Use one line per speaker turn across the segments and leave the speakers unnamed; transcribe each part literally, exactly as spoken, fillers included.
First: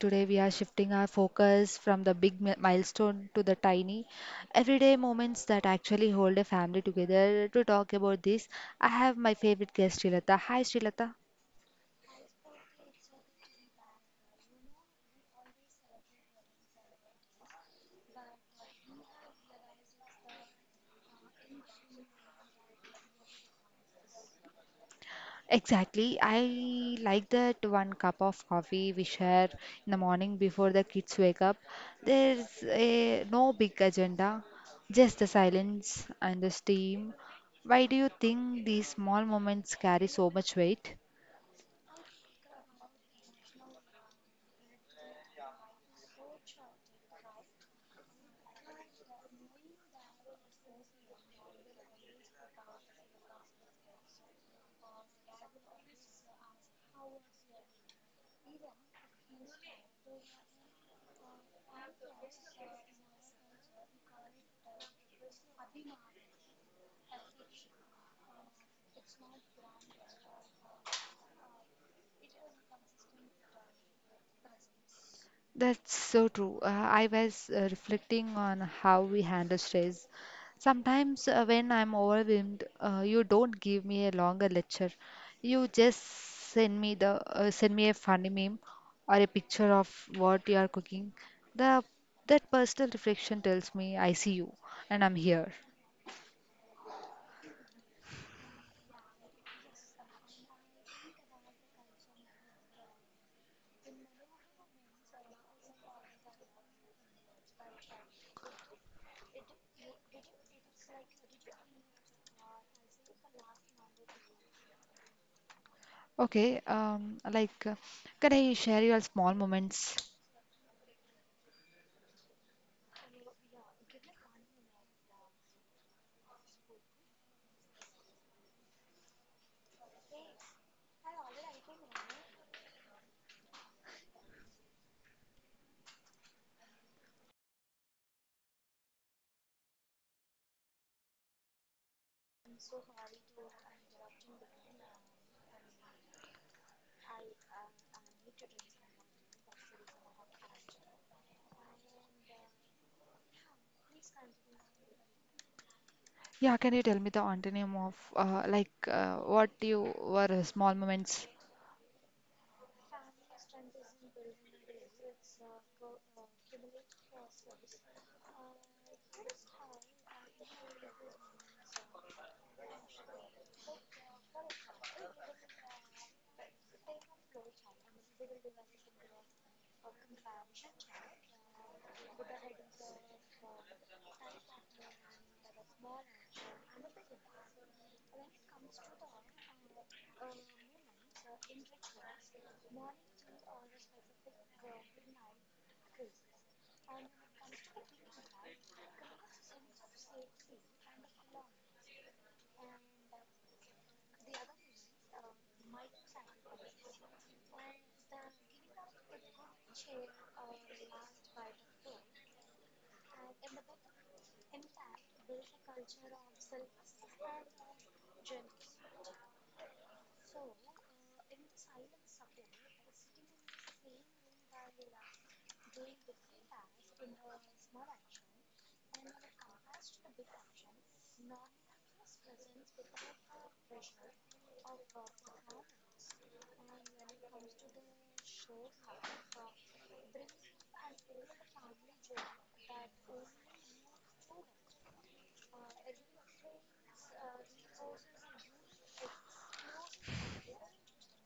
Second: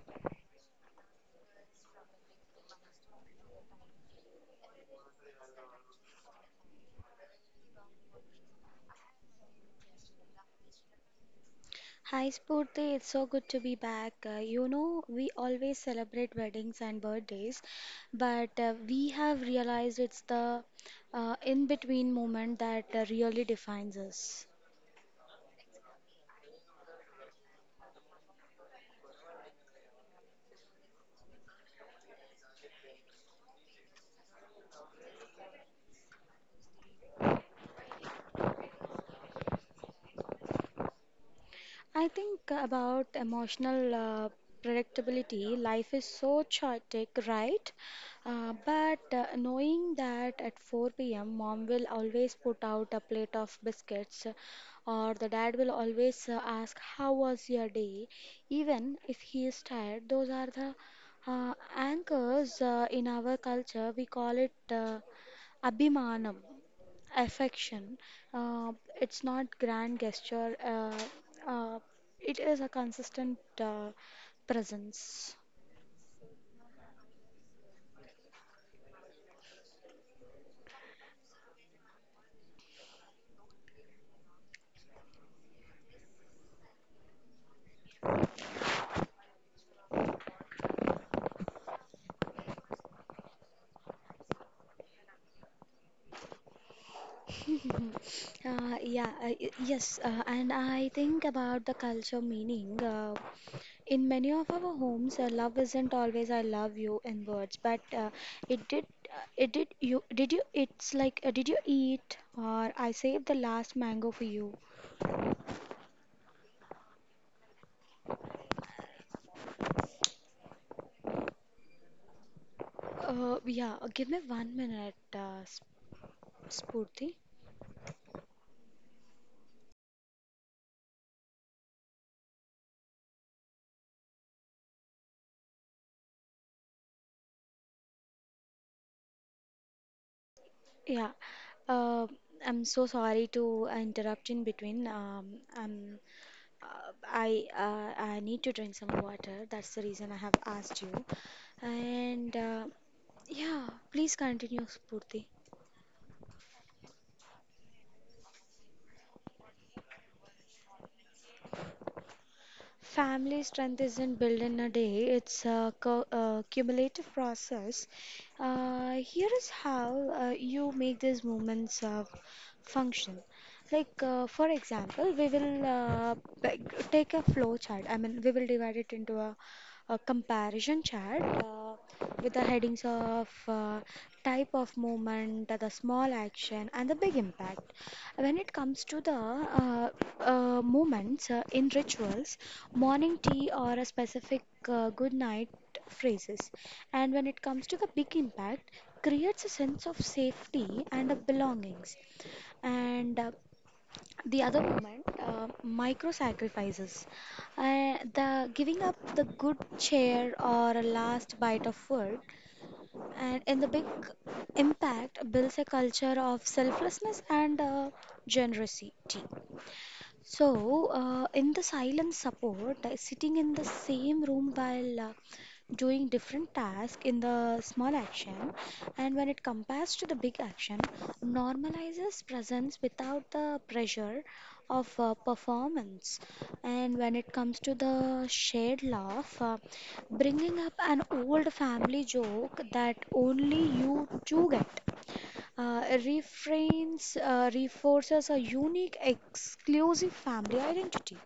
Today we are shifting our focus from the big mi- milestone to the tiny everyday moments that actually hold a family together. To talk about this, I have my favorite guest Srilata. Hi Srilata.
Hi Spurti, it's so good to be back. Uh, you know, we always celebrate weddings and birthdays, but uh, we have realized it's the uh, in-between moment that uh, really defines us.
Exactly. I like that one cup of coffee we share in the morning before the kids wake up. There's a no big agenda, just the silence and the steam. Why do you think these small moments carry so much weight?
I think about emotional uh, predictability. Life is so chaotic, right? Uh, but uh, Knowing that at four p m, mom will always put out a plate of biscuits, or the dad will always uh, ask, how was your day? Even if he is tired, those are the uh, anchors uh, in our culture. We call it uh, abhimanam affection. Uh, it's not grand gesture. Uh, uh, it is a consistent uh, presence.
That's so true. Uh, I was uh, reflecting on how we handle stress. Sometimes, uh, when I'm overwhelmed, uh, you don't give me a longer lecture. You just send me the uh, send me a funny meme or a picture of what you are cooking. The That personal reflection tells me I see you and I'm here.
Mhm. Uh, yeah, uh, y- yes, uh, and I think about the culture meaning. Uh, in many of our homes, uh, love isn't always "I love you" in words, but uh, it did, uh, it did you, did you? It's like, uh, did you eat? Or I saved the last mango for you.
Okay, um, like, uh, can I share your small moments?
Uh, yeah, give me one minute, uh, Sp- Spurti. Yeah, uh, I'm so sorry to interrupt in between. Um, um, uh, I uh, I need to drink some water. That's the reason I have asked you. And uh, yeah, please continue, Spurti.
Yeah, can you tell me the antonym of uh, like uh, what you were uh, small moments?
Family strength isn't built in a day, it's a cu- uh, cumulative process. Uh, here is how uh, you make these movements uh, function. Like, uh, for example, we will uh, p- take a flow chart. I mean, we will divide it into a, a comparison chart uh, with the headings of uh, type of movement, the small action, and the big impact. When it comes to the uh, uh, moments uh, in rituals, morning tea or a specific uh, good night phrases, and when it comes to the big impact, creates a sense of safety and of belongings. And uh, the other moment, uh, micro sacrifices, uh, the giving up the good chair or a last bite of food and in the big impact builds a culture of selflessness and uh, generosity. So, uh, in the silent support, uh, sitting in the same room while uh, doing different tasks in the small action, and when it compares to the big action, normalizes presence without the pressure of uh, performance. And when it comes to the shared laugh, uh, bringing up an old family joke that only you two get uh, refrains uh, reinforces a unique, exclusive family identity.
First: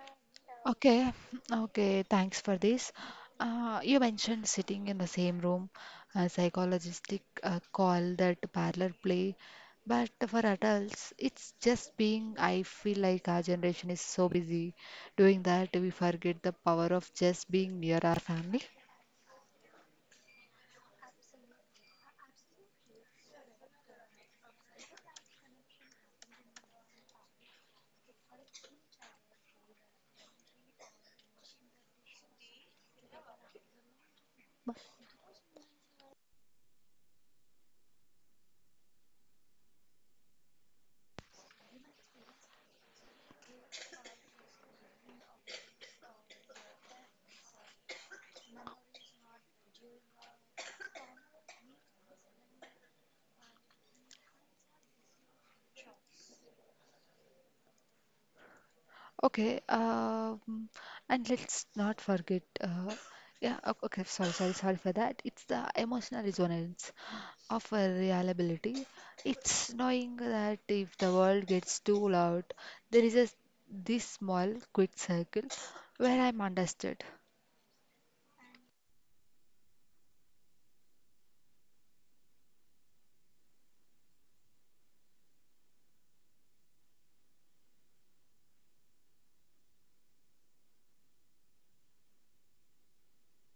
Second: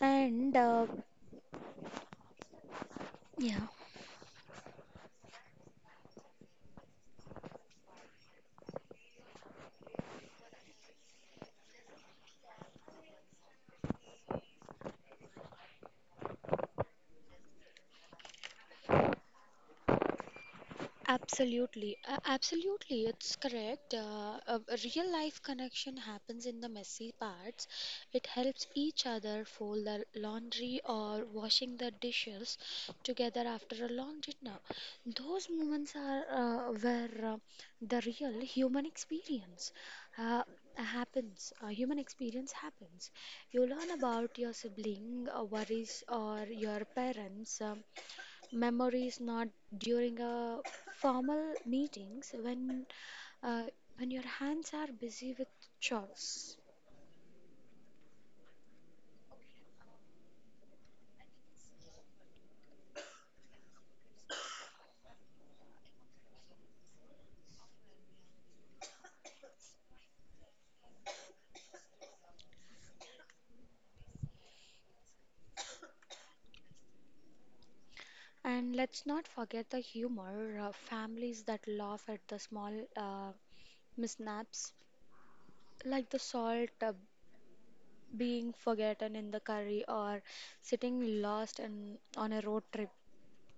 And uh,
Okay, okay, thanks for this.
yeah,
Uh, you mentioned sitting in the same room. A psychologist uh, call that parlor play, but for adults, it's just being. I feel like our generation is so busy doing that we forget the power of just being near our family.
Absolutely, uh, absolutely, it's correct. Uh, a a real life connection happens in the messy parts. It helps each other fold the laundry or washing the dishes together after a long dinner. Those moments are uh, where uh, the real human experience uh, happens. Uh, human experience happens. You learn about your sibling uh, worries or your parents' um memories, not during a formal meetings when uh, when your hands are busy with chores.
Okay, um, and let's not forget, uh, yeah, o- okay, sorry, sorry, sorry for that. It's the emotional resonance of a reliability. It's knowing that if the world gets too loud, there is a this small, quick circle where I'm understood.
And let's not forget the humor, uh, families that laugh at the small uh, mishaps like the salt uh, being forgotten in the curry or sitting lost in, on a road trip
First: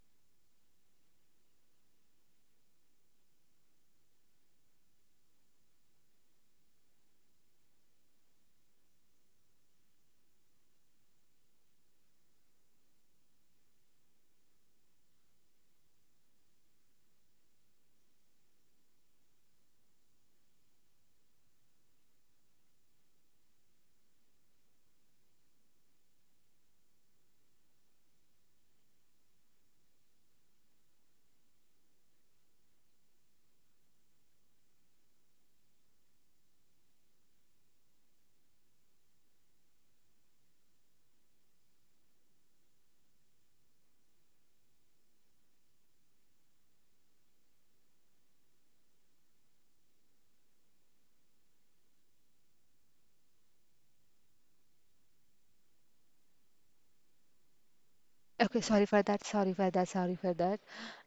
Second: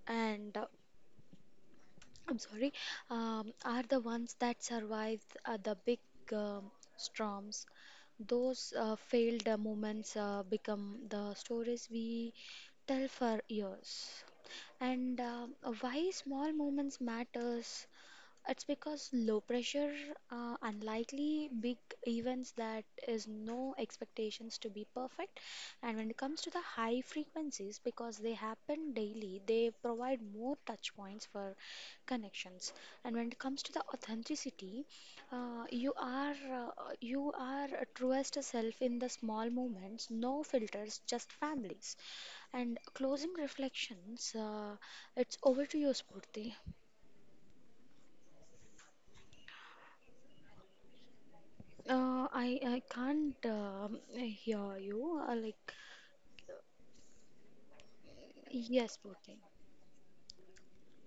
and uh, I'm sorry, um, are the ones that survived uh, the big um storms. Those uh, failed uh, moments uh, become the stories we tell for years. And um, why small moments matters, it's because low pressure, uh, unlikely big events, that is no expectations to be perfect. And when it comes to the high frequencies, because they happen daily, they provide more touch points for connections. And when it comes to the authenticity, uh, you are uh, you are a truest self in the small moments, no filters, just families. And closing reflections, uh, it's over to you, Spurti. Uh, I I can't um, hear you. Uh, like
Okay, sorry
yes,
for that.
protein.
Sorry for that. Sorry for that.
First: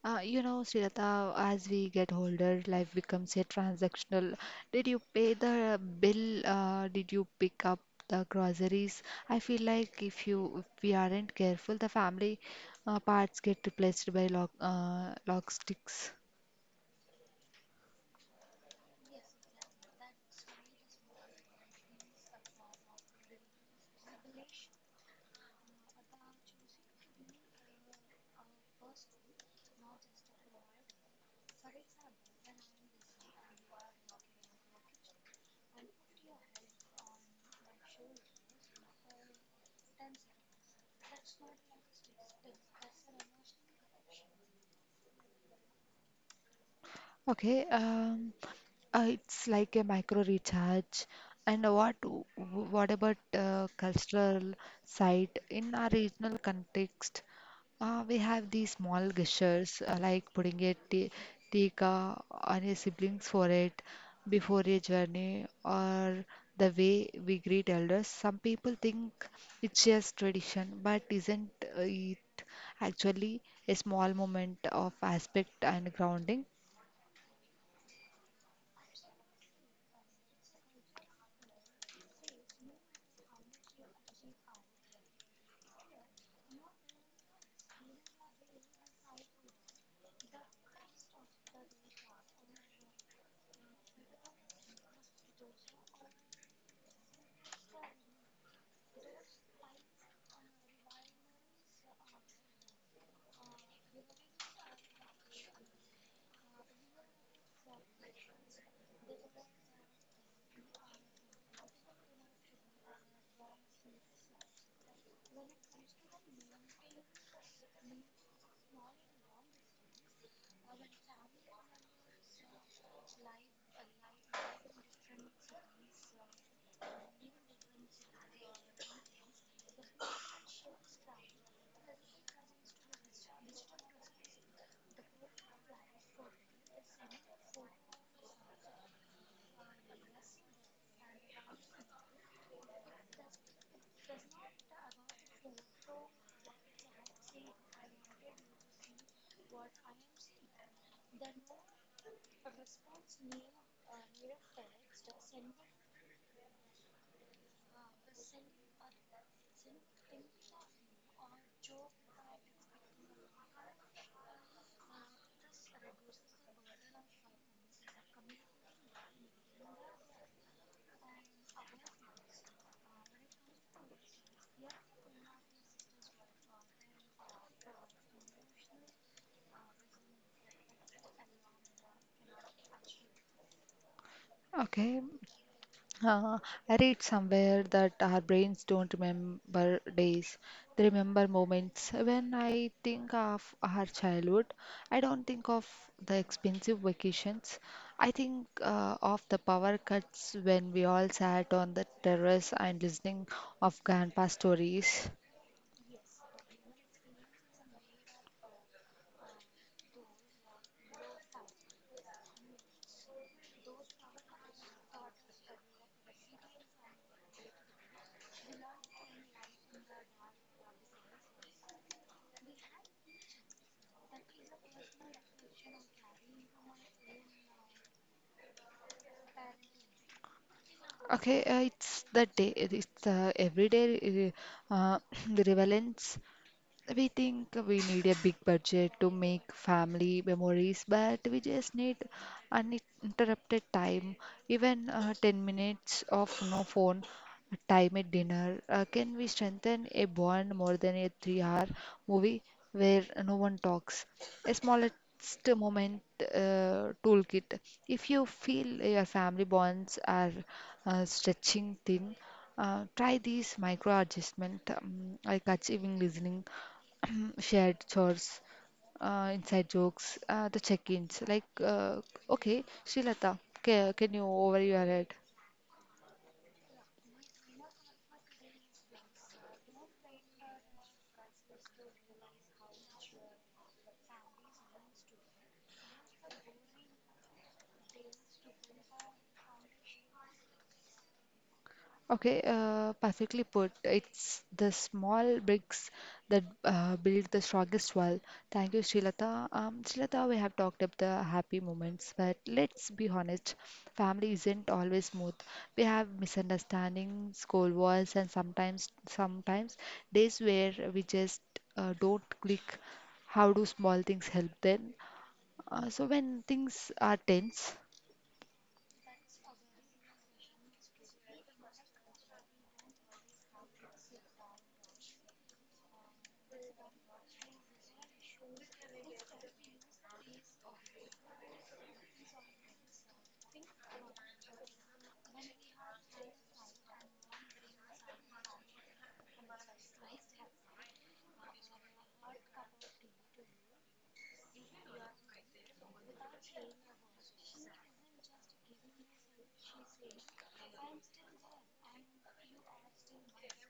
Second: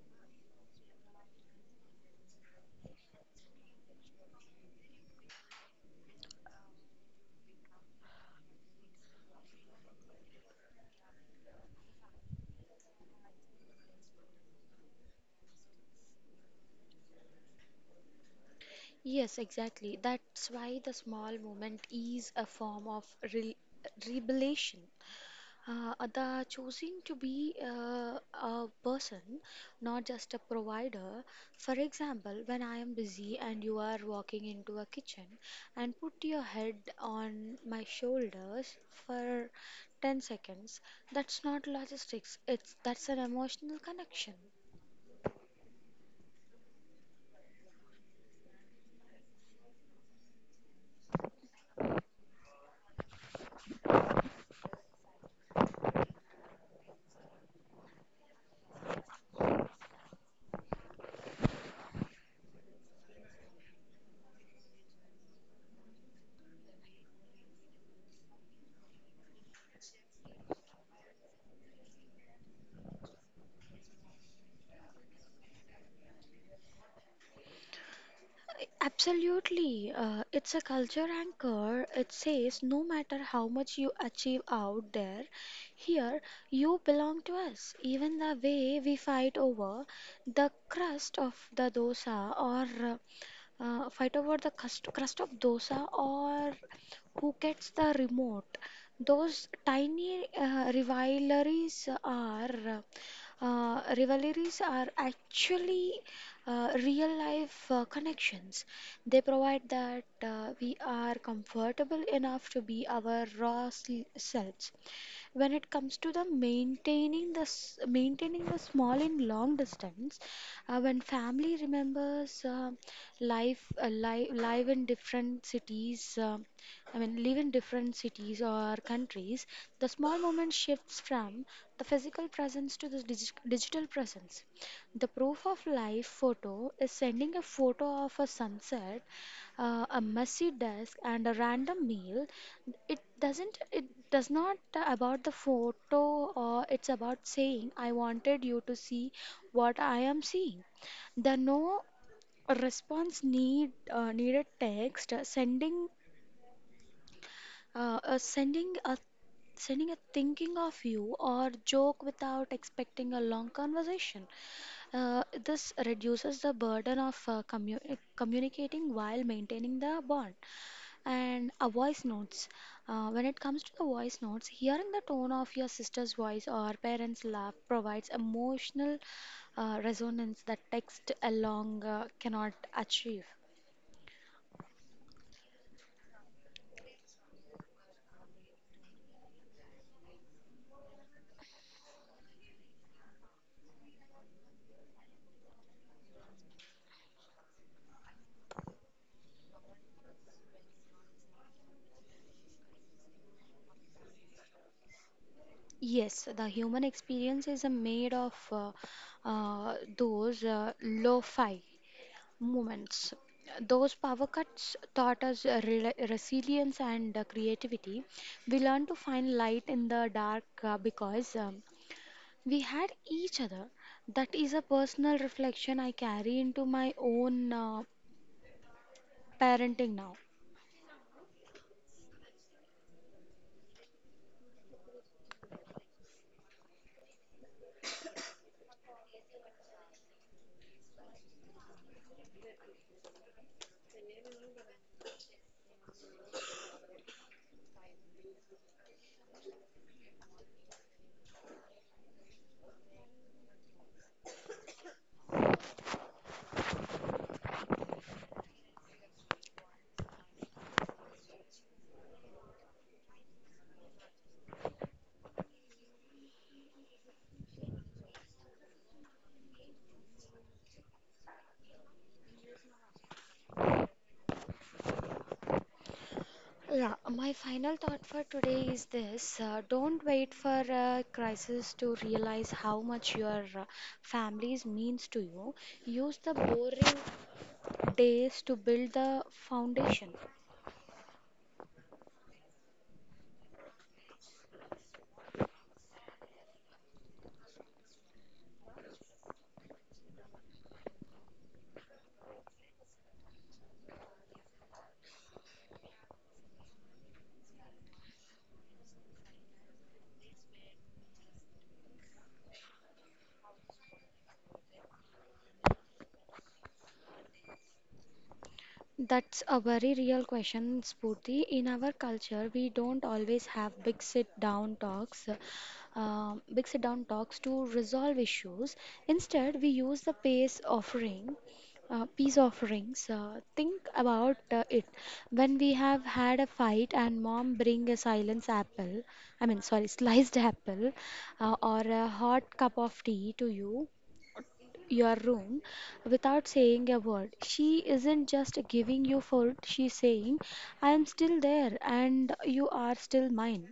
Uh, you know, Srilata, as we get older, life becomes a transactional. Did you pay the bill? Uh, did you pick up the groceries? I feel like if you if we aren't careful, the family uh, parts get replaced by lock uh, lock sticks.
Yes, exactly. That's why the small movement is a form of re revelation. Uh, uh, the choosing to be uh, a person, not just a provider. For example, when I am busy and you are walking into a kitchen and put your head on my shoulders for ten seconds, that's not logistics, it's that's an emotional connection.
Okay. Um, Uh, it's like a micro recharge. And what w- what about uh, cultural side? In our regional context, uh, we have these small gestures uh, like putting a ti- tikka on a siblings forehead before a journey or the way we greet elders. Some people think it's just tradition, but isn't uh, it actually a small moment of aspect and grounding?
Absolutely. Uh, it's a culture anchor. It says no matter how much you achieve out there, here you belong to us. Even the way we fight over the crust of the dosa or uh, uh, fight over the crust, crust of dosa or who gets the remote, those tiny uh, rivalries are uh, rivalries are actually uh, real life uh, connections. They provide that uh, we are comfortable enough to be our raw sel- selves when it comes to the maintaining the s- maintaining the small in long distance uh, when family remembers uh, life uh, li- live in different cities uh, I mean live in different cities or countries the small moment shifts from the physical presence to the digi- digital presence the proof of life photo is sending a photo of a sunset uh, a messy desk and a random meal it doesn't it does not about the photo or it's about saying I wanted you to see what I am seeing the no response need uh, needed text uh, sending uh, uh, sending a sending a thinking of you or joke without expecting a long conversation uh, this reduces the burden of uh, commu- communicating while maintaining the bond and a voice notes. Uh, when it comes to the voice notes, hearing the tone of your sister's voice or parents' laugh provides emotional uh, resonance that text alone uh, cannot achieve.
Okay, Uh, I read somewhere that our brains don't remember days, they remember moments. When I think of our childhood, I don't think of the expensive vacations. I think uh, of the power cuts when we all sat on the terrace and listening of grandpa stories.
Yes, the human experience is uh, made of uh, uh, those uh, lo-fi moments. Those power cuts taught us uh, rela resilience and uh, creativity. We learn to find light in the dark uh, because um, We had each other. That is a personal reflection I carry into my own uh, parenting now.
Okay, uh, it's the day, it's the everyday uh, relevance. We think we need a big budget to make family memories, but we just need uninterrupted time, even uh, ten minutes of no phone time at dinner. Uh, can we strengthen a bond more than a three hour movie where no one talks? A smallest moment uh, toolkit. If you feel your family bonds are uh, stretching thin, uh, try these micro adjustment um, like achieving listening shared chores, uh, inside jokes, uh, the check-ins. Like, uh, okay, Srilata, ca- can you over your head?
Yeah, my final thought for today is this uh, don't wait for a crisis to realize how much your uh, families means to you. Use the boring days to build the foundation.
Okay, uh, perfectly put. It's the small bricks that uh, build the strongest wall. Thank you, Srilata. Um, Srilata, we have talked about the happy moments, but let's be honest, family isn't always smooth. We have misunderstandings, school wars, and sometimes, sometimes days where we just uh, don't click. How do small things help then? Uh, so when things are tense.
That's a very real question, Spurti. In our culture, we don't always have big sit-down talks, uh, big sit-down talks to resolve issues. Instead, we use the pace offering, uh, peace offerings. Uh, think about uh, it. When we have had a fight and mom bring a silence apple, I mean, sorry, sliced apple, uh, or a hot cup of tea to you, your room without saying a word. She isn't just giving you food, she's saying, I am still there and you are still mine.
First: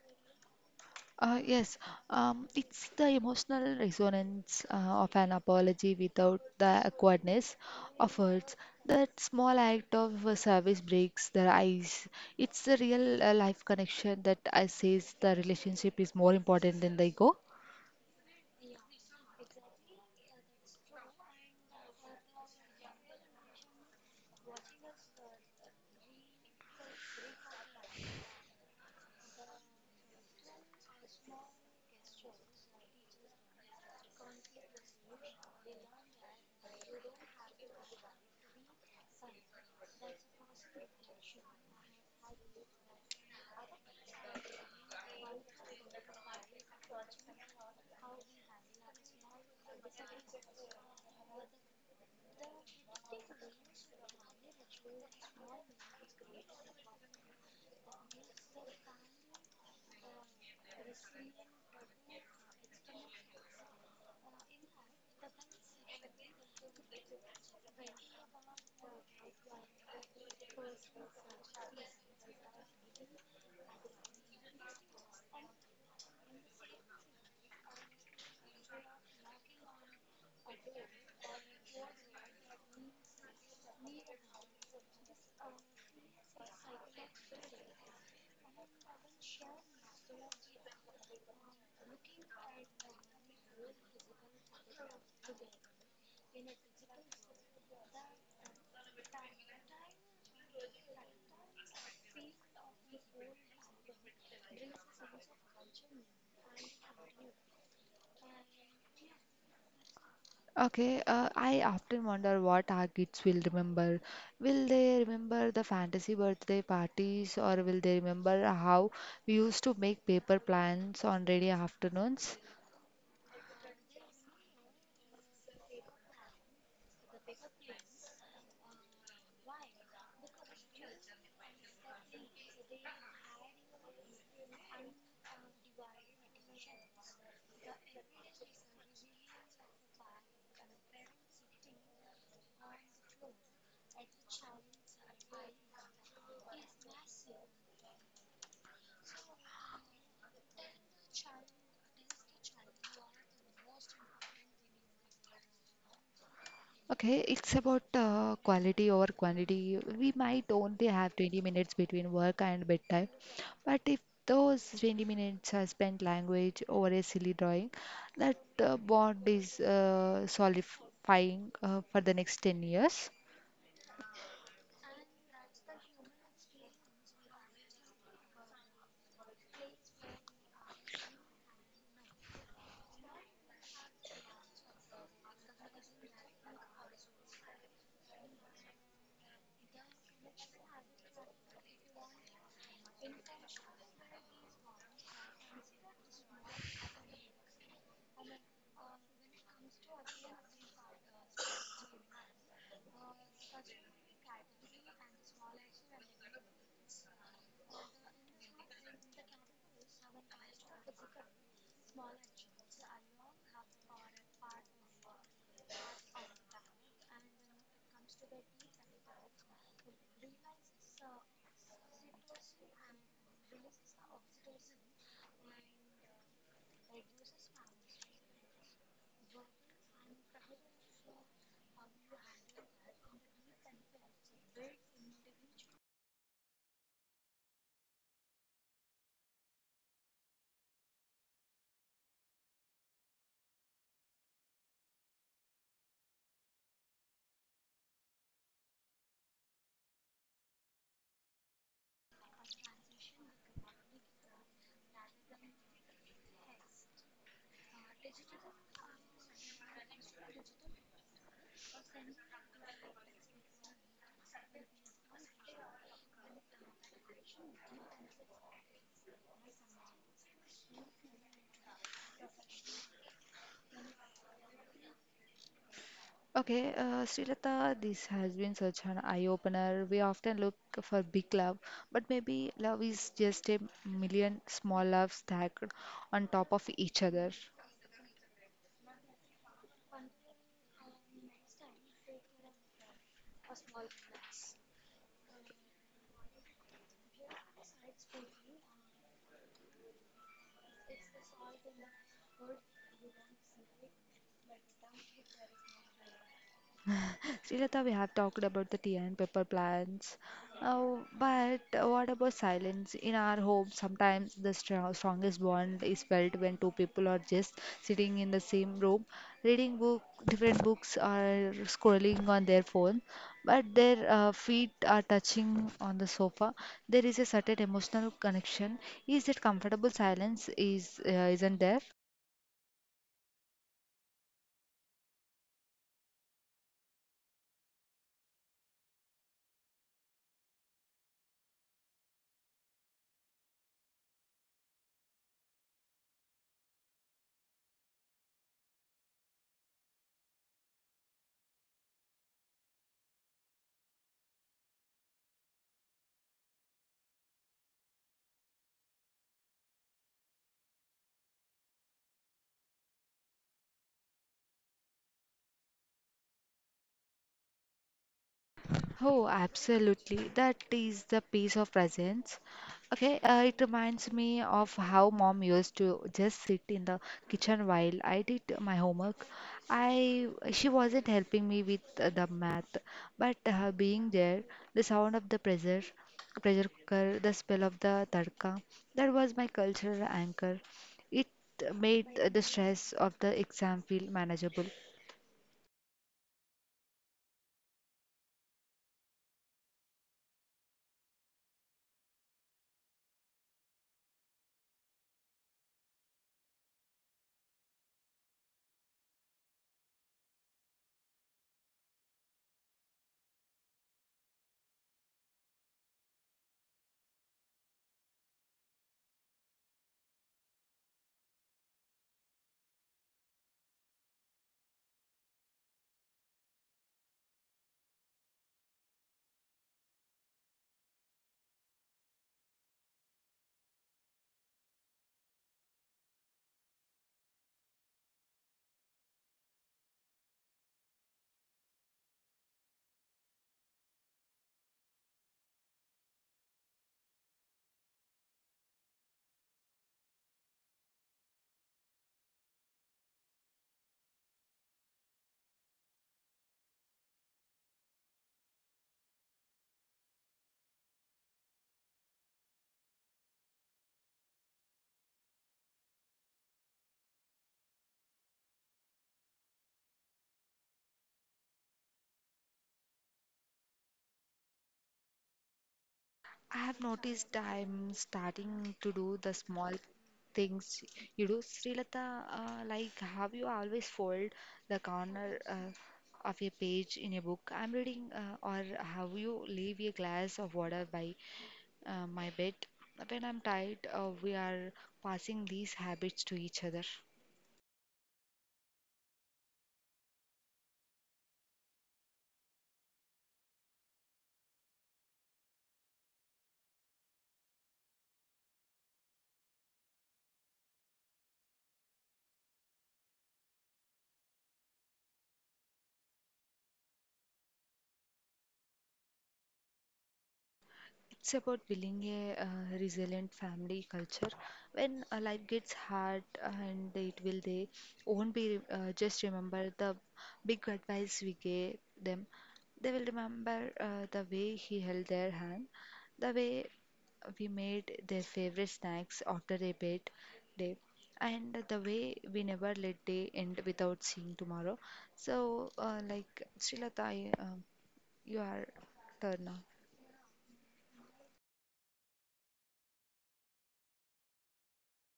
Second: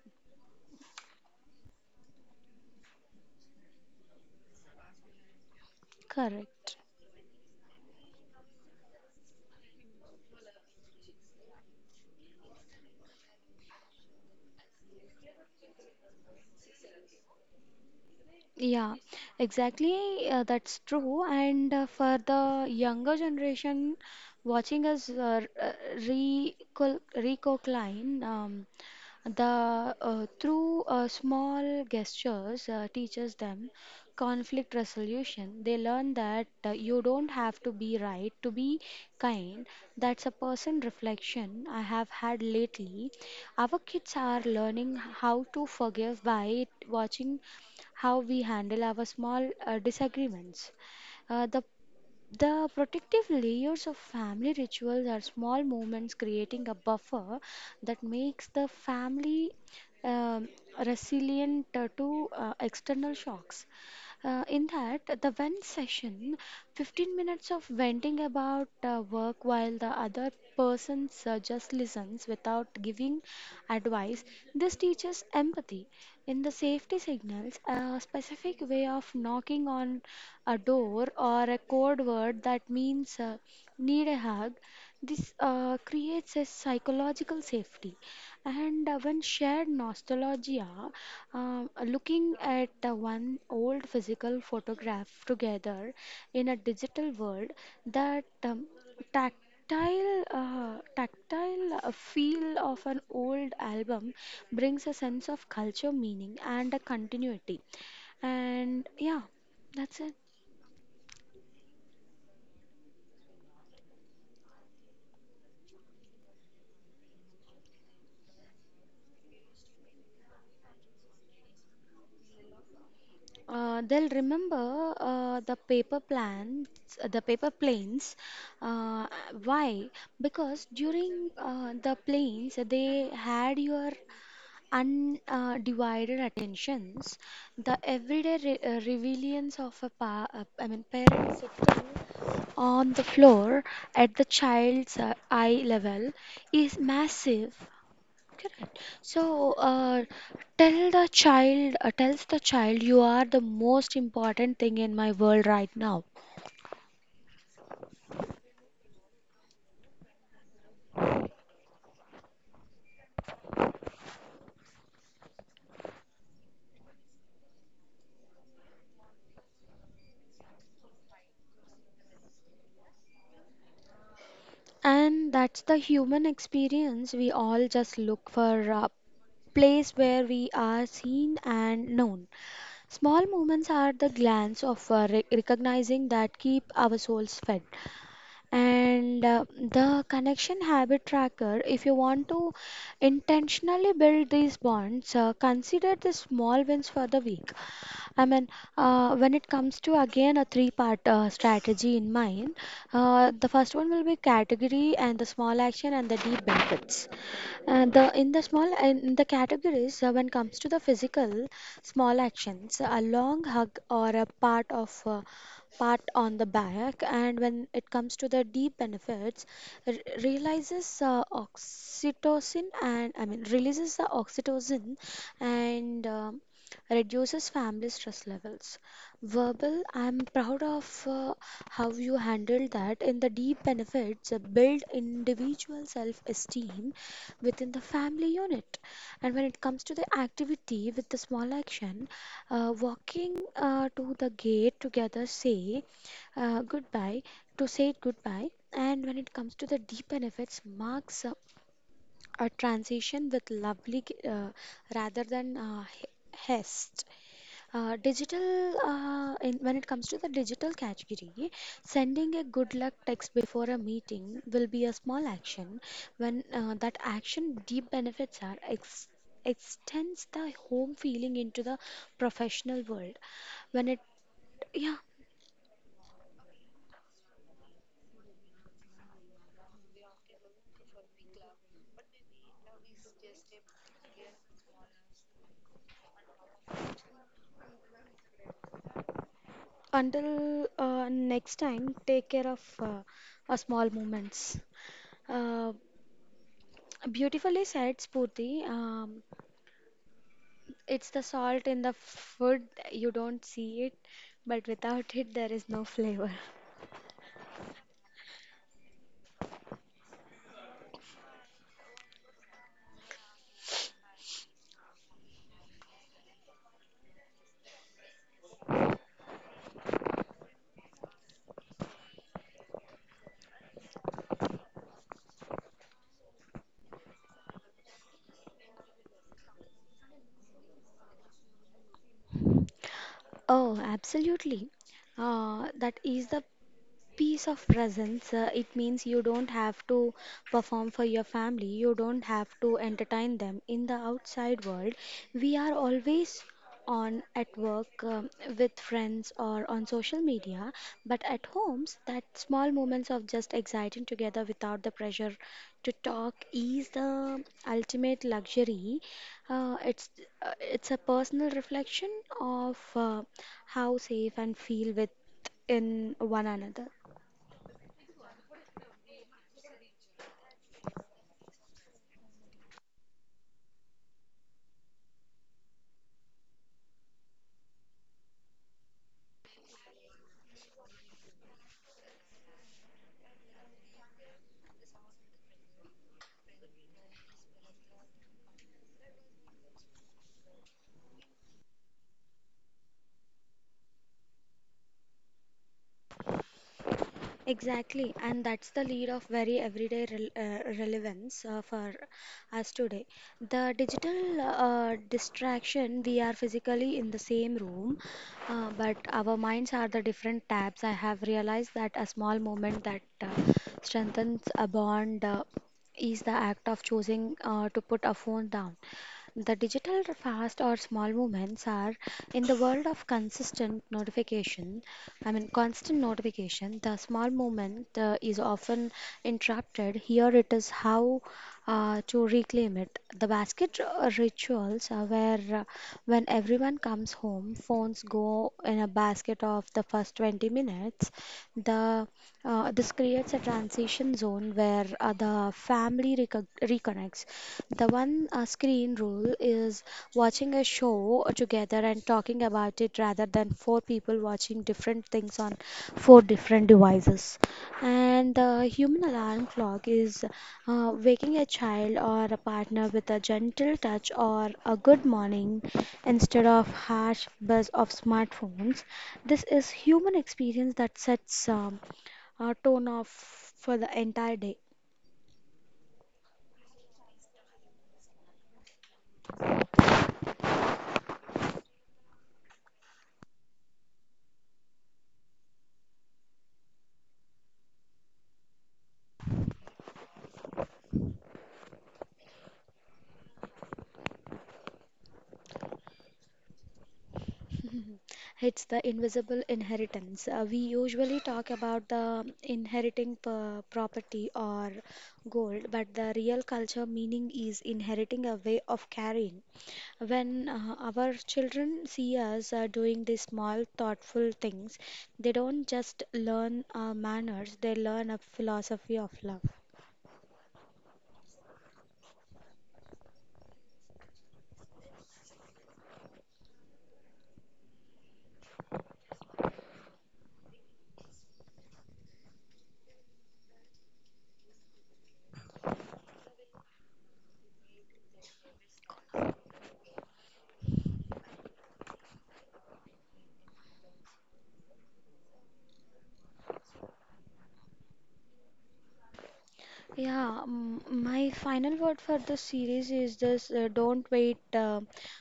Uh, yes, um, it's the emotional resonance uh, of an apology without
Correct.
the awkwardness of words. That small act of uh, service breaks the ice. It's the real uh, life connection that I says the relationship is more important than the ego.
Yeah, exactly. Uh, that's true. And uh, for the younger generation, watching us uh, r- uh, recol- recline um, the uh, through uh, small gestures uh, teaches them conflict resolution. They learn that uh, you don't have to be right to be kind. That's a person reflection I have had lately. Our kids are learning how to forgive by watching how we handle our small uh, disagreements. Uh, the the protective layers of family rituals are small movements creating a buffer that makes the family um, resilient uh, to uh, external shocks. Uh, in that, the vent session, fifteen minutes of venting about uh, work while the other person uh, just listens without giving advice, this teaches empathy. In the safety signals, a specific way of knocking on a door or a code word that means uh, need a hug, this uh, creates a psychological safety. And uh, when shared nostalgia, um, looking at uh, one old physical photograph together in a digital world, that um, tactile uh, tactile uh, feel of an old album brings a sense of culture meaning and a continuity, and yeah, that's it.
Okay, uh, I often wonder what our kids will remember. Will they remember the fantasy birthday parties, or will they remember how we used to make paper plans on rainy afternoons?
Uh, they'll remember uh, the paper plans, uh, the paper planes. Uh, why? Because during uh, the planes, they had your undivided attentions. The everyday re uh, rebellions of a pa uh, I mean parent on the floor at the child's uh, eye level is massive. Correct. So, uh, tell the child, uh, tells the child, you are the most important thing in my world right now.
Okay, it's about uh, quality over quantity. We might only have twenty minutes between work and bedtime, but if those twenty minutes are spent language over a silly drawing, that uh, bond is uh, solidifying uh, for the next ten years.
And that's the human experience. We all just look for a place where we are seen and known. Small moments are the glance of uh, re- recognizing that keep our souls fed. And uh, the connection habit tracker, if you want to intentionally build these bonds, uh, consider the small wins for the week. I mean, uh, when it comes to again a three-part uh, strategy in mind, uh, the first one will be category and the small action and the deep benefits. Uh, the in the small in the categories, uh, when comes to the physical small actions, a long hug or a part of uh, part on the back, and when it comes to the deep benefits, re- realizes uh, oxytocin and I mean releases the oxytocin and um reduces family stress levels. Verbal, I'm proud of uh, how you handled that. In the deep benefits, uh, build individual self-esteem within the family unit. And when it comes to the activity with the small action, uh, walking uh, to the gate together, say uh, goodbye, to say it goodbye. And when it comes to the deep benefits, marks uh, a transition with lovely uh, rather than uh, he- haste. Uh, digital, uh, in, when it comes to the digital category, sending a good luck text before a meeting will be a small action. When uh, that action deep benefits are ex extends the home feeling into the professional world. When it, yeah,
Okay, uh, Srilata, this has been such an eye-opener. We often look for big love, but maybe love is just a million small loves stacked on top of each other.
until uh, next time, take care of uh, our small moments. Uh, Beautifully said, Spurti. Um, It's the salt in the food, you don't see it, but without it, there is no flavor.
Srilata, we have talked about the tea and paper plants, uh, but what about silence? In our home, sometimes the str- strongest bond is felt when two people are just sitting in the same room, reading book, different books, or scrolling on their phone, but their uh, feet are touching on the sofa. There is a certain emotional connection. Is it comfortable silence? Is uh, isn't there?
Oh, absolutely. Uh, that is the peace of presence, uh, it means you don't have to perform for your family, you don't have to entertain them. In the outside world, we are always on at work, um, with friends or on social media, but at homes, that small moments of just exciting together without the pressure to talk is the ultimate luxury. Uh, it's uh, it's a personal reflection of uh, how safe and feel with in one another.
Oh, absolutely. That is the piece of presence. Okay, uh, it reminds me of how mom used to just sit in the kitchen while I did my homework. I she wasn't helping me with uh, the math, but uh, being there, the sound of the pressure, pressure cooker, the smell of the tadka, that was my cultural anchor. It made the stress of the exam feel manageable.
Exactly, and that's the lead of very everyday rel uh, relevance uh, for us today. The digital uh, distraction, we are physically in the same room, uh, but our minds are the different tabs. I have realized that a small moment that uh, strengthens a bond uh, is the act of choosing uh, to put a phone down. The digital fast or small movements are in the world of consistent notification. I mean, constant notification, the small movement uh, is often interrupted. Here it is how uh, to reclaim it. The basket uh, rituals are where uh, when everyone comes home, phones go in a basket of the first twenty minutes. The uh, This creates a transition zone where uh, the family recog reconnects. The one uh, screen rule is watching a show together and talking about it rather than four people watching different things on four different devices. And the human alarm clock is uh, waking a child or a partner with a gentle touch or a good morning instead of harsh buzz of smartphones. This is human experience that sets um, uh, tone off for the entire day.
I have noticed I'm starting to do the small things you do. Srilata, uh, like have you always fold the corner uh, of a page in a book I'm reading, uh, or have you leave a glass of water by uh, my bed? When I'm tired, uh, we are passing these habits to each other.
It's the invisible inheritance. Uh, we usually talk about the inheriting p- property or gold, but the real culture meaning is inheriting a way of carrying. When uh, our children see us uh, doing these small, thoughtful things, they don't just learn uh, manners, they learn a philosophy of love.
It's about building a uh, resilient family culture when uh, life gets hard and it will they won't be uh, just remember the big advice we gave them. They will remember uh, the way he held their hand, the way we made their favorite snacks after a bad day, and the way we never let day end without seeing tomorrow. So uh, like Srilata I, um you are turn now.
Yeah, mm, my final word for the series is this: uh, don't wait uh,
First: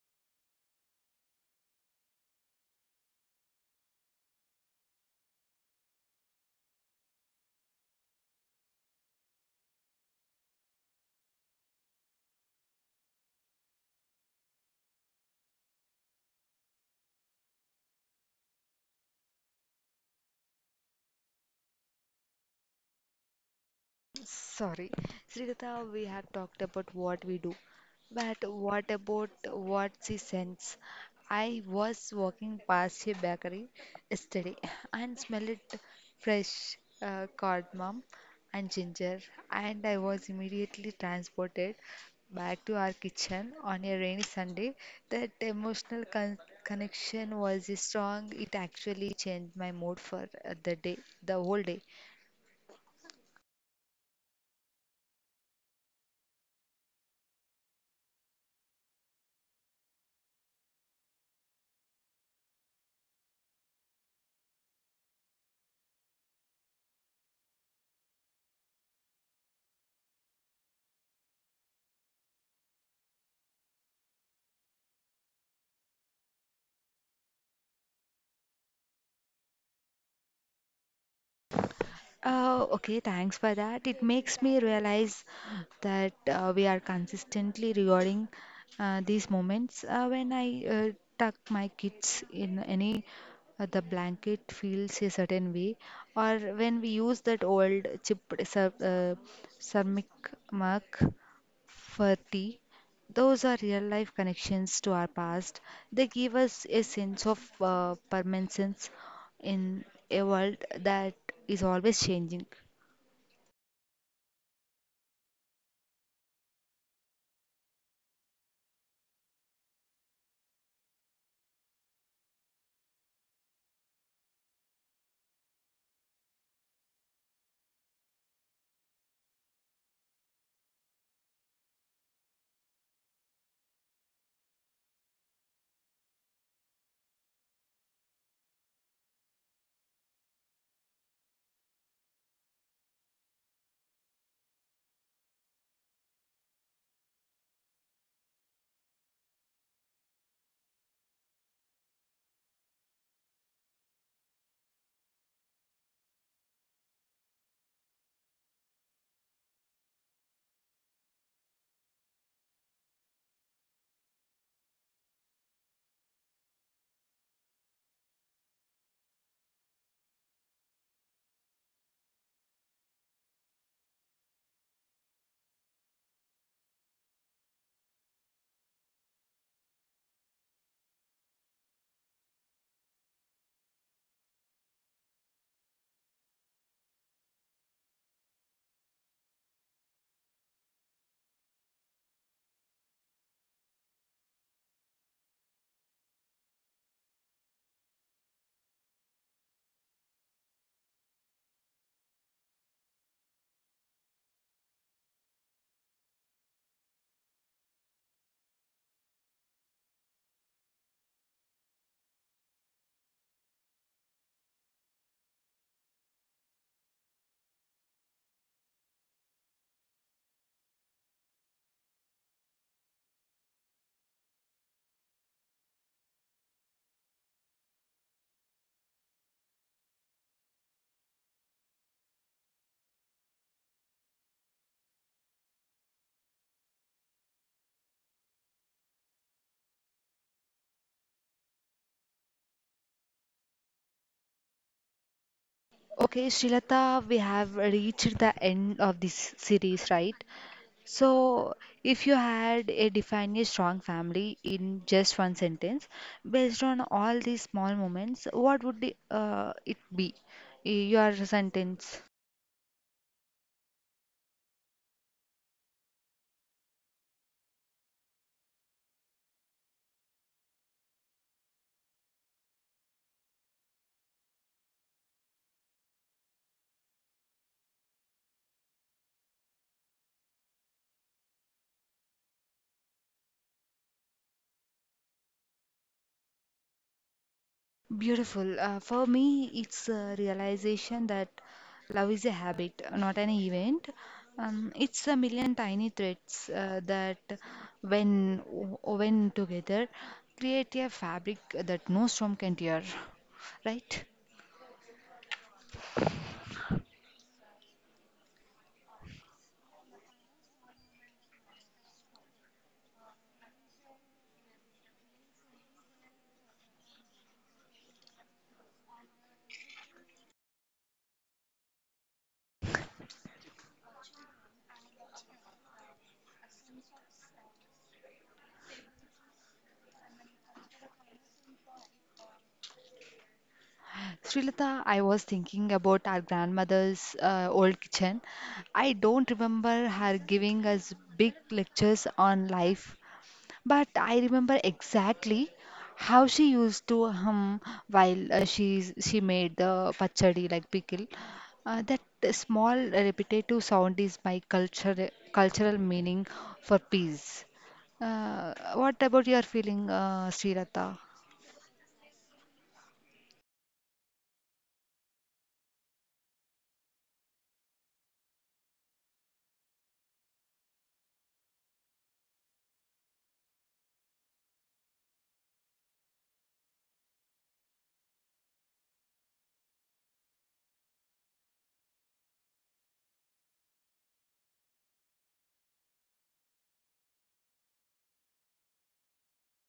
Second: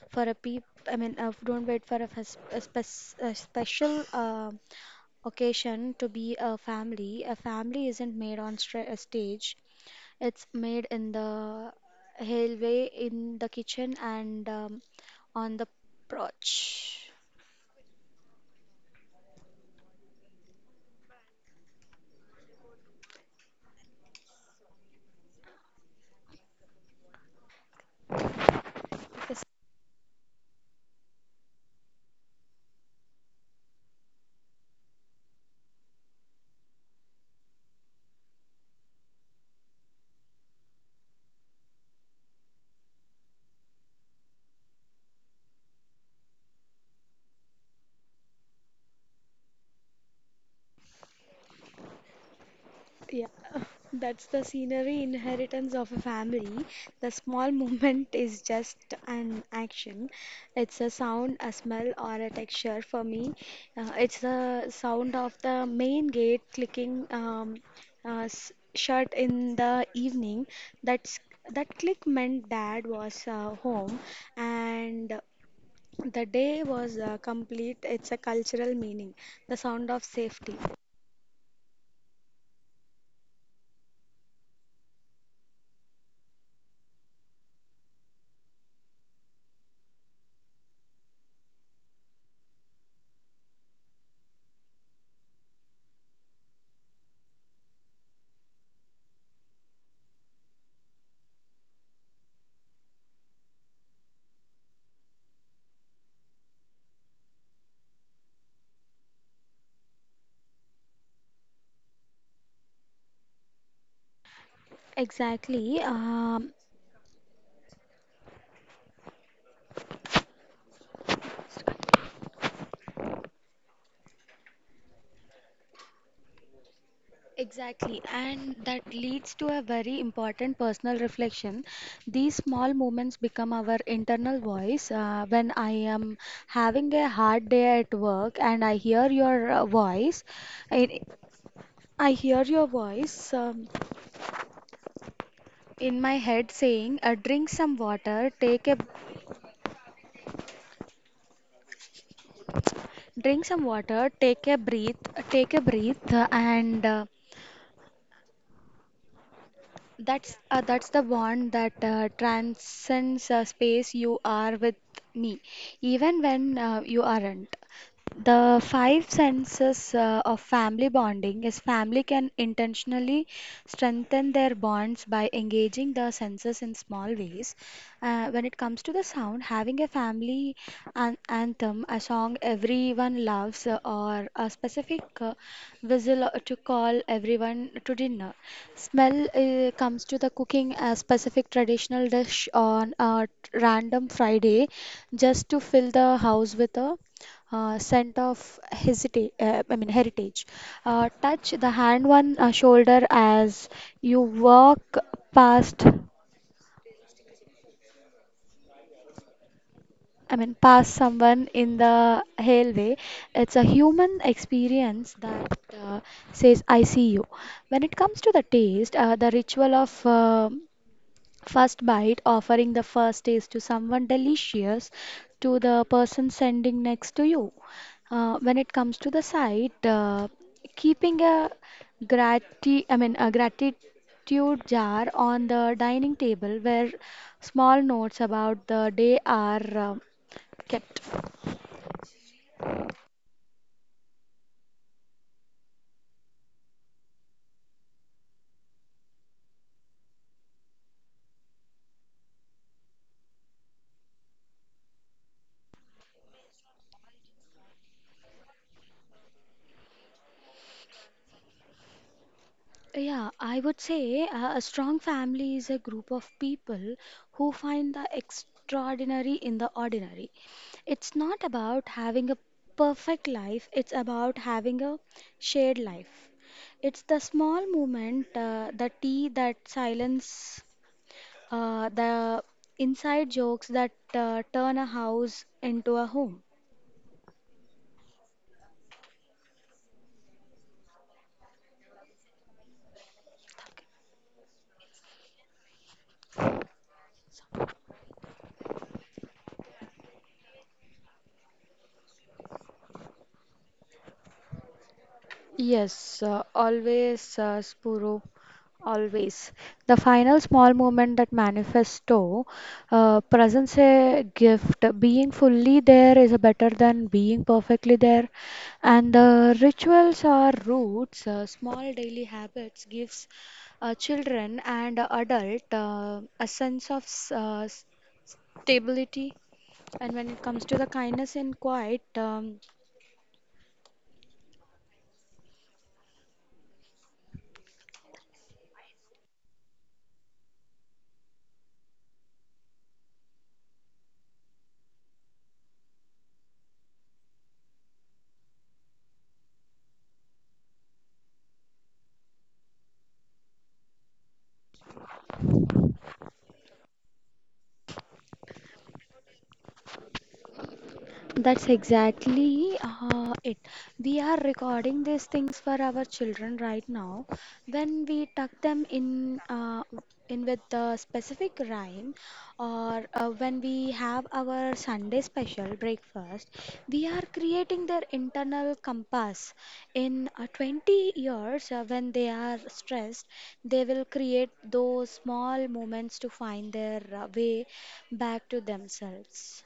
for a peep. I mean, uh, don't wait for a, fes- a, spec- a special uh, occasion to be a family. A family isn't made on stra- a stage; it's made in the hallway, in the kitchen, and um, on the porch.
Sorry, Srikatha, we have talked about what we do, but what about
Okay,
what she sends? I was walking past a bakery yesterday and smelled it fresh uh, cardamom and ginger, and I was immediately transported back to our kitchen on a rainy Sunday. That emotional con connection was strong. It actually changed my mood for uh, the day, the whole day.
yeah, that's the scenery inheritance of a family. The small movement is just an action. It's a sound, a smell, or a texture for me. Uh, it's the sound of the main gate clicking, um, uh, s- shut in the evening. That's that click meant dad was uh, home and the day was uh, complete. It's a cultural meaning, the sound of safety.
Uh, okay, thanks for that. It makes me realize that uh, we are consistently rewarding uh, these moments. Uh, when I uh, tuck my kids in any, uh, the blanket feels a certain way, or when we use that old chipped cer uh, ceramic mug for tea. Those are real life connections to our past. They give us a sense of uh, permanence in a world that is always changing.
Exactly. Um Exactly, and that leads to a very important personal reflection. These small moments become our internal voice. Uh, when I am having a hard day at work and I hear your uh, voice, I, I hear your voice, um, in my head saying, uh, "Drink some water, take a drink some water, take a breath, take a breath," uh, and uh, That's uh, that's the bond that uh, transcends uh, space. You are with me, even when uh, you aren't. The five senses uh, of family bonding is family can intentionally strengthen their bonds by engaging the senses in small ways. Uh, when it comes to the sound, having a family an anthem, a song everyone loves, uh, or a specific uh, whistle to call everyone to dinner. Smell uh, comes to the cooking a specific traditional dish on a t- random Friday just to fill the house with a uh, scent of hesita- uh, I mean heritage. Uh, touch the hand one uh, shoulder as you walk past I mean past someone in the hallway. It's a human experience that uh, says I see you. When it comes to the taste, uh, the ritual of um first bite offering the first taste to someone delicious to the person sending next to you, uh, when it comes to the side, uh, keeping a grati i mean a gratitude jar on the dining table where small notes about the day are uh, kept.
Okay, Shilata, we have reached the end of this series, right? So, if you had a define a strong family in just one sentence, based on all these small moments, what would the, uh, it be? Y- Your sentence.
Yeah, I would say uh, a strong family is a group of people who find the extraordinary in the ordinary. It's not about having a perfect life, it's about having a shared life. It's the small movement, uh, the tea that silence, uh, the inside jokes that uh, turn a house into a home.
Beautiful. Uh, for me, it's a realization that love is a habit, not an event. Um, it's a million tiny threads uh, that, when woven together, create a fabric that no storm can tear. Right?
Yes, uh, always, uh, Spuro. Always. The final small moment that manifesto uh, presents a gift. Being fully there is better than being perfectly there. And the rituals are roots, uh, small daily habits gives uh, children and adult uh, a sense of s- uh, stability. And when it comes to the kindness in quiet, um,
Srilata, I was thinking about our grandmother's uh, old kitchen. I don't remember her giving us big lectures on life, but I remember exactly how she used to hum while uh, she she made the pachadi like pickle. Uh, that small repetitive sound is my culture, cultural meaning for peace. Uh, what about your feeling, uh, Srilata?
that's exactly uh, it. We are recording these things for our children right now. When we tuck them in, uh, in with the specific rhyme, or uh, when we have our Sunday special breakfast, we are creating their internal compass. In uh, twenty years, uh, when they are stressed, they will create those small moments to find their uh, way back to themselves.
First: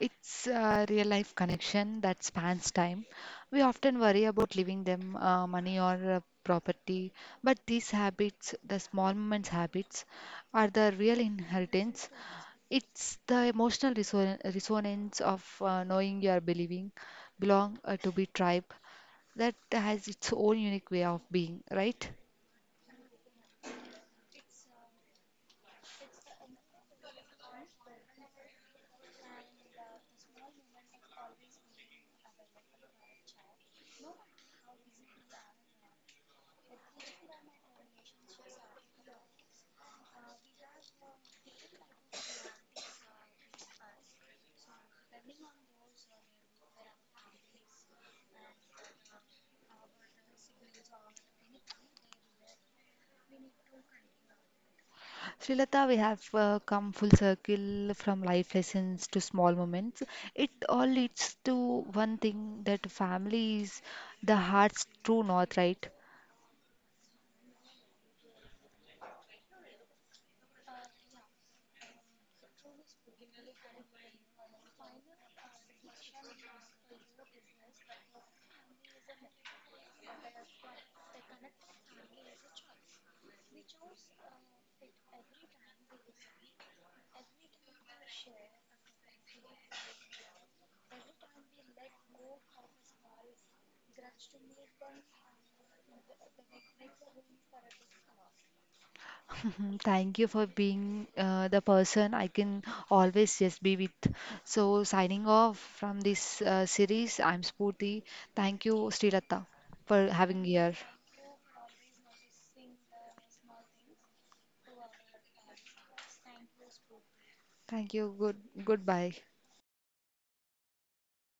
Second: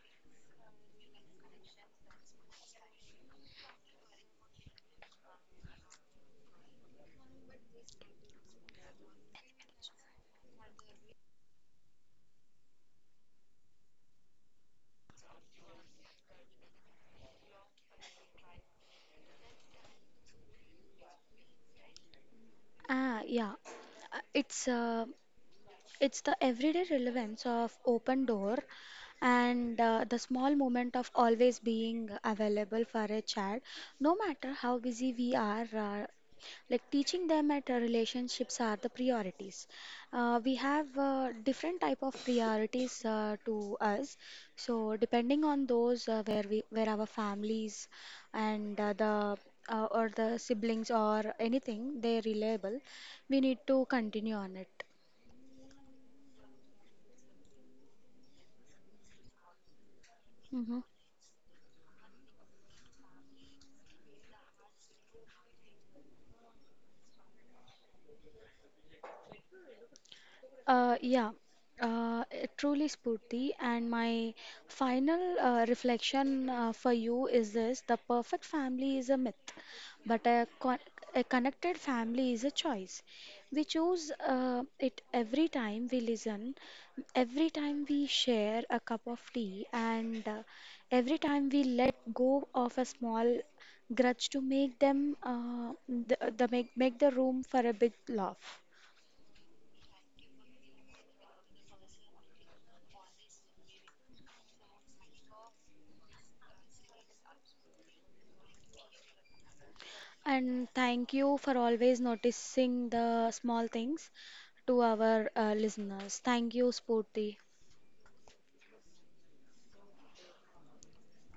It's a real life connection that spans time. We often worry about leaving them uh, money or uh, property, but these habits, the small moments habits, are the real inheritance. It's the emotional reson- resonance of uh, knowing you are believing, belong uh, to be tribe that has its own unique way of being, right?
Ah, yeah. Uh, It's uh, it's the everyday relevance of open door and uh, the small moment of always being available for a child, no matter how busy we are. Uh, like teaching them at uh, relationships are the priorities. Uh, we have uh, different type of priorities uh, to us. So depending on those uh, where we where our families and uh, the uh, or the siblings or anything they reliable, we need to continue on it.
Srilata, we have uh, come full circle from life lessons to small moments. It
Mhm.
all leads to one thing that family is the heart's true north, right?
Uh, yeah, uh, it truly Spurti. And my final uh, reflection uh, for you is this: the perfect family is a myth, but a, con a connected family is a choice. We choose uh, it every time we listen, every time we share a cup of tea, and uh, every time we let go of a small grudge to make them uh, the, the make make the room for a big laugh.
Thank you for being uh, the person I can always just be with. So, signing off from this uh, series, I'm Spooty. Thank you, Srilata, for having
And
here.
thank you for always noticing the small things to our uh, listeners. Thank you, Spurti.
Thank you. Good goodbye.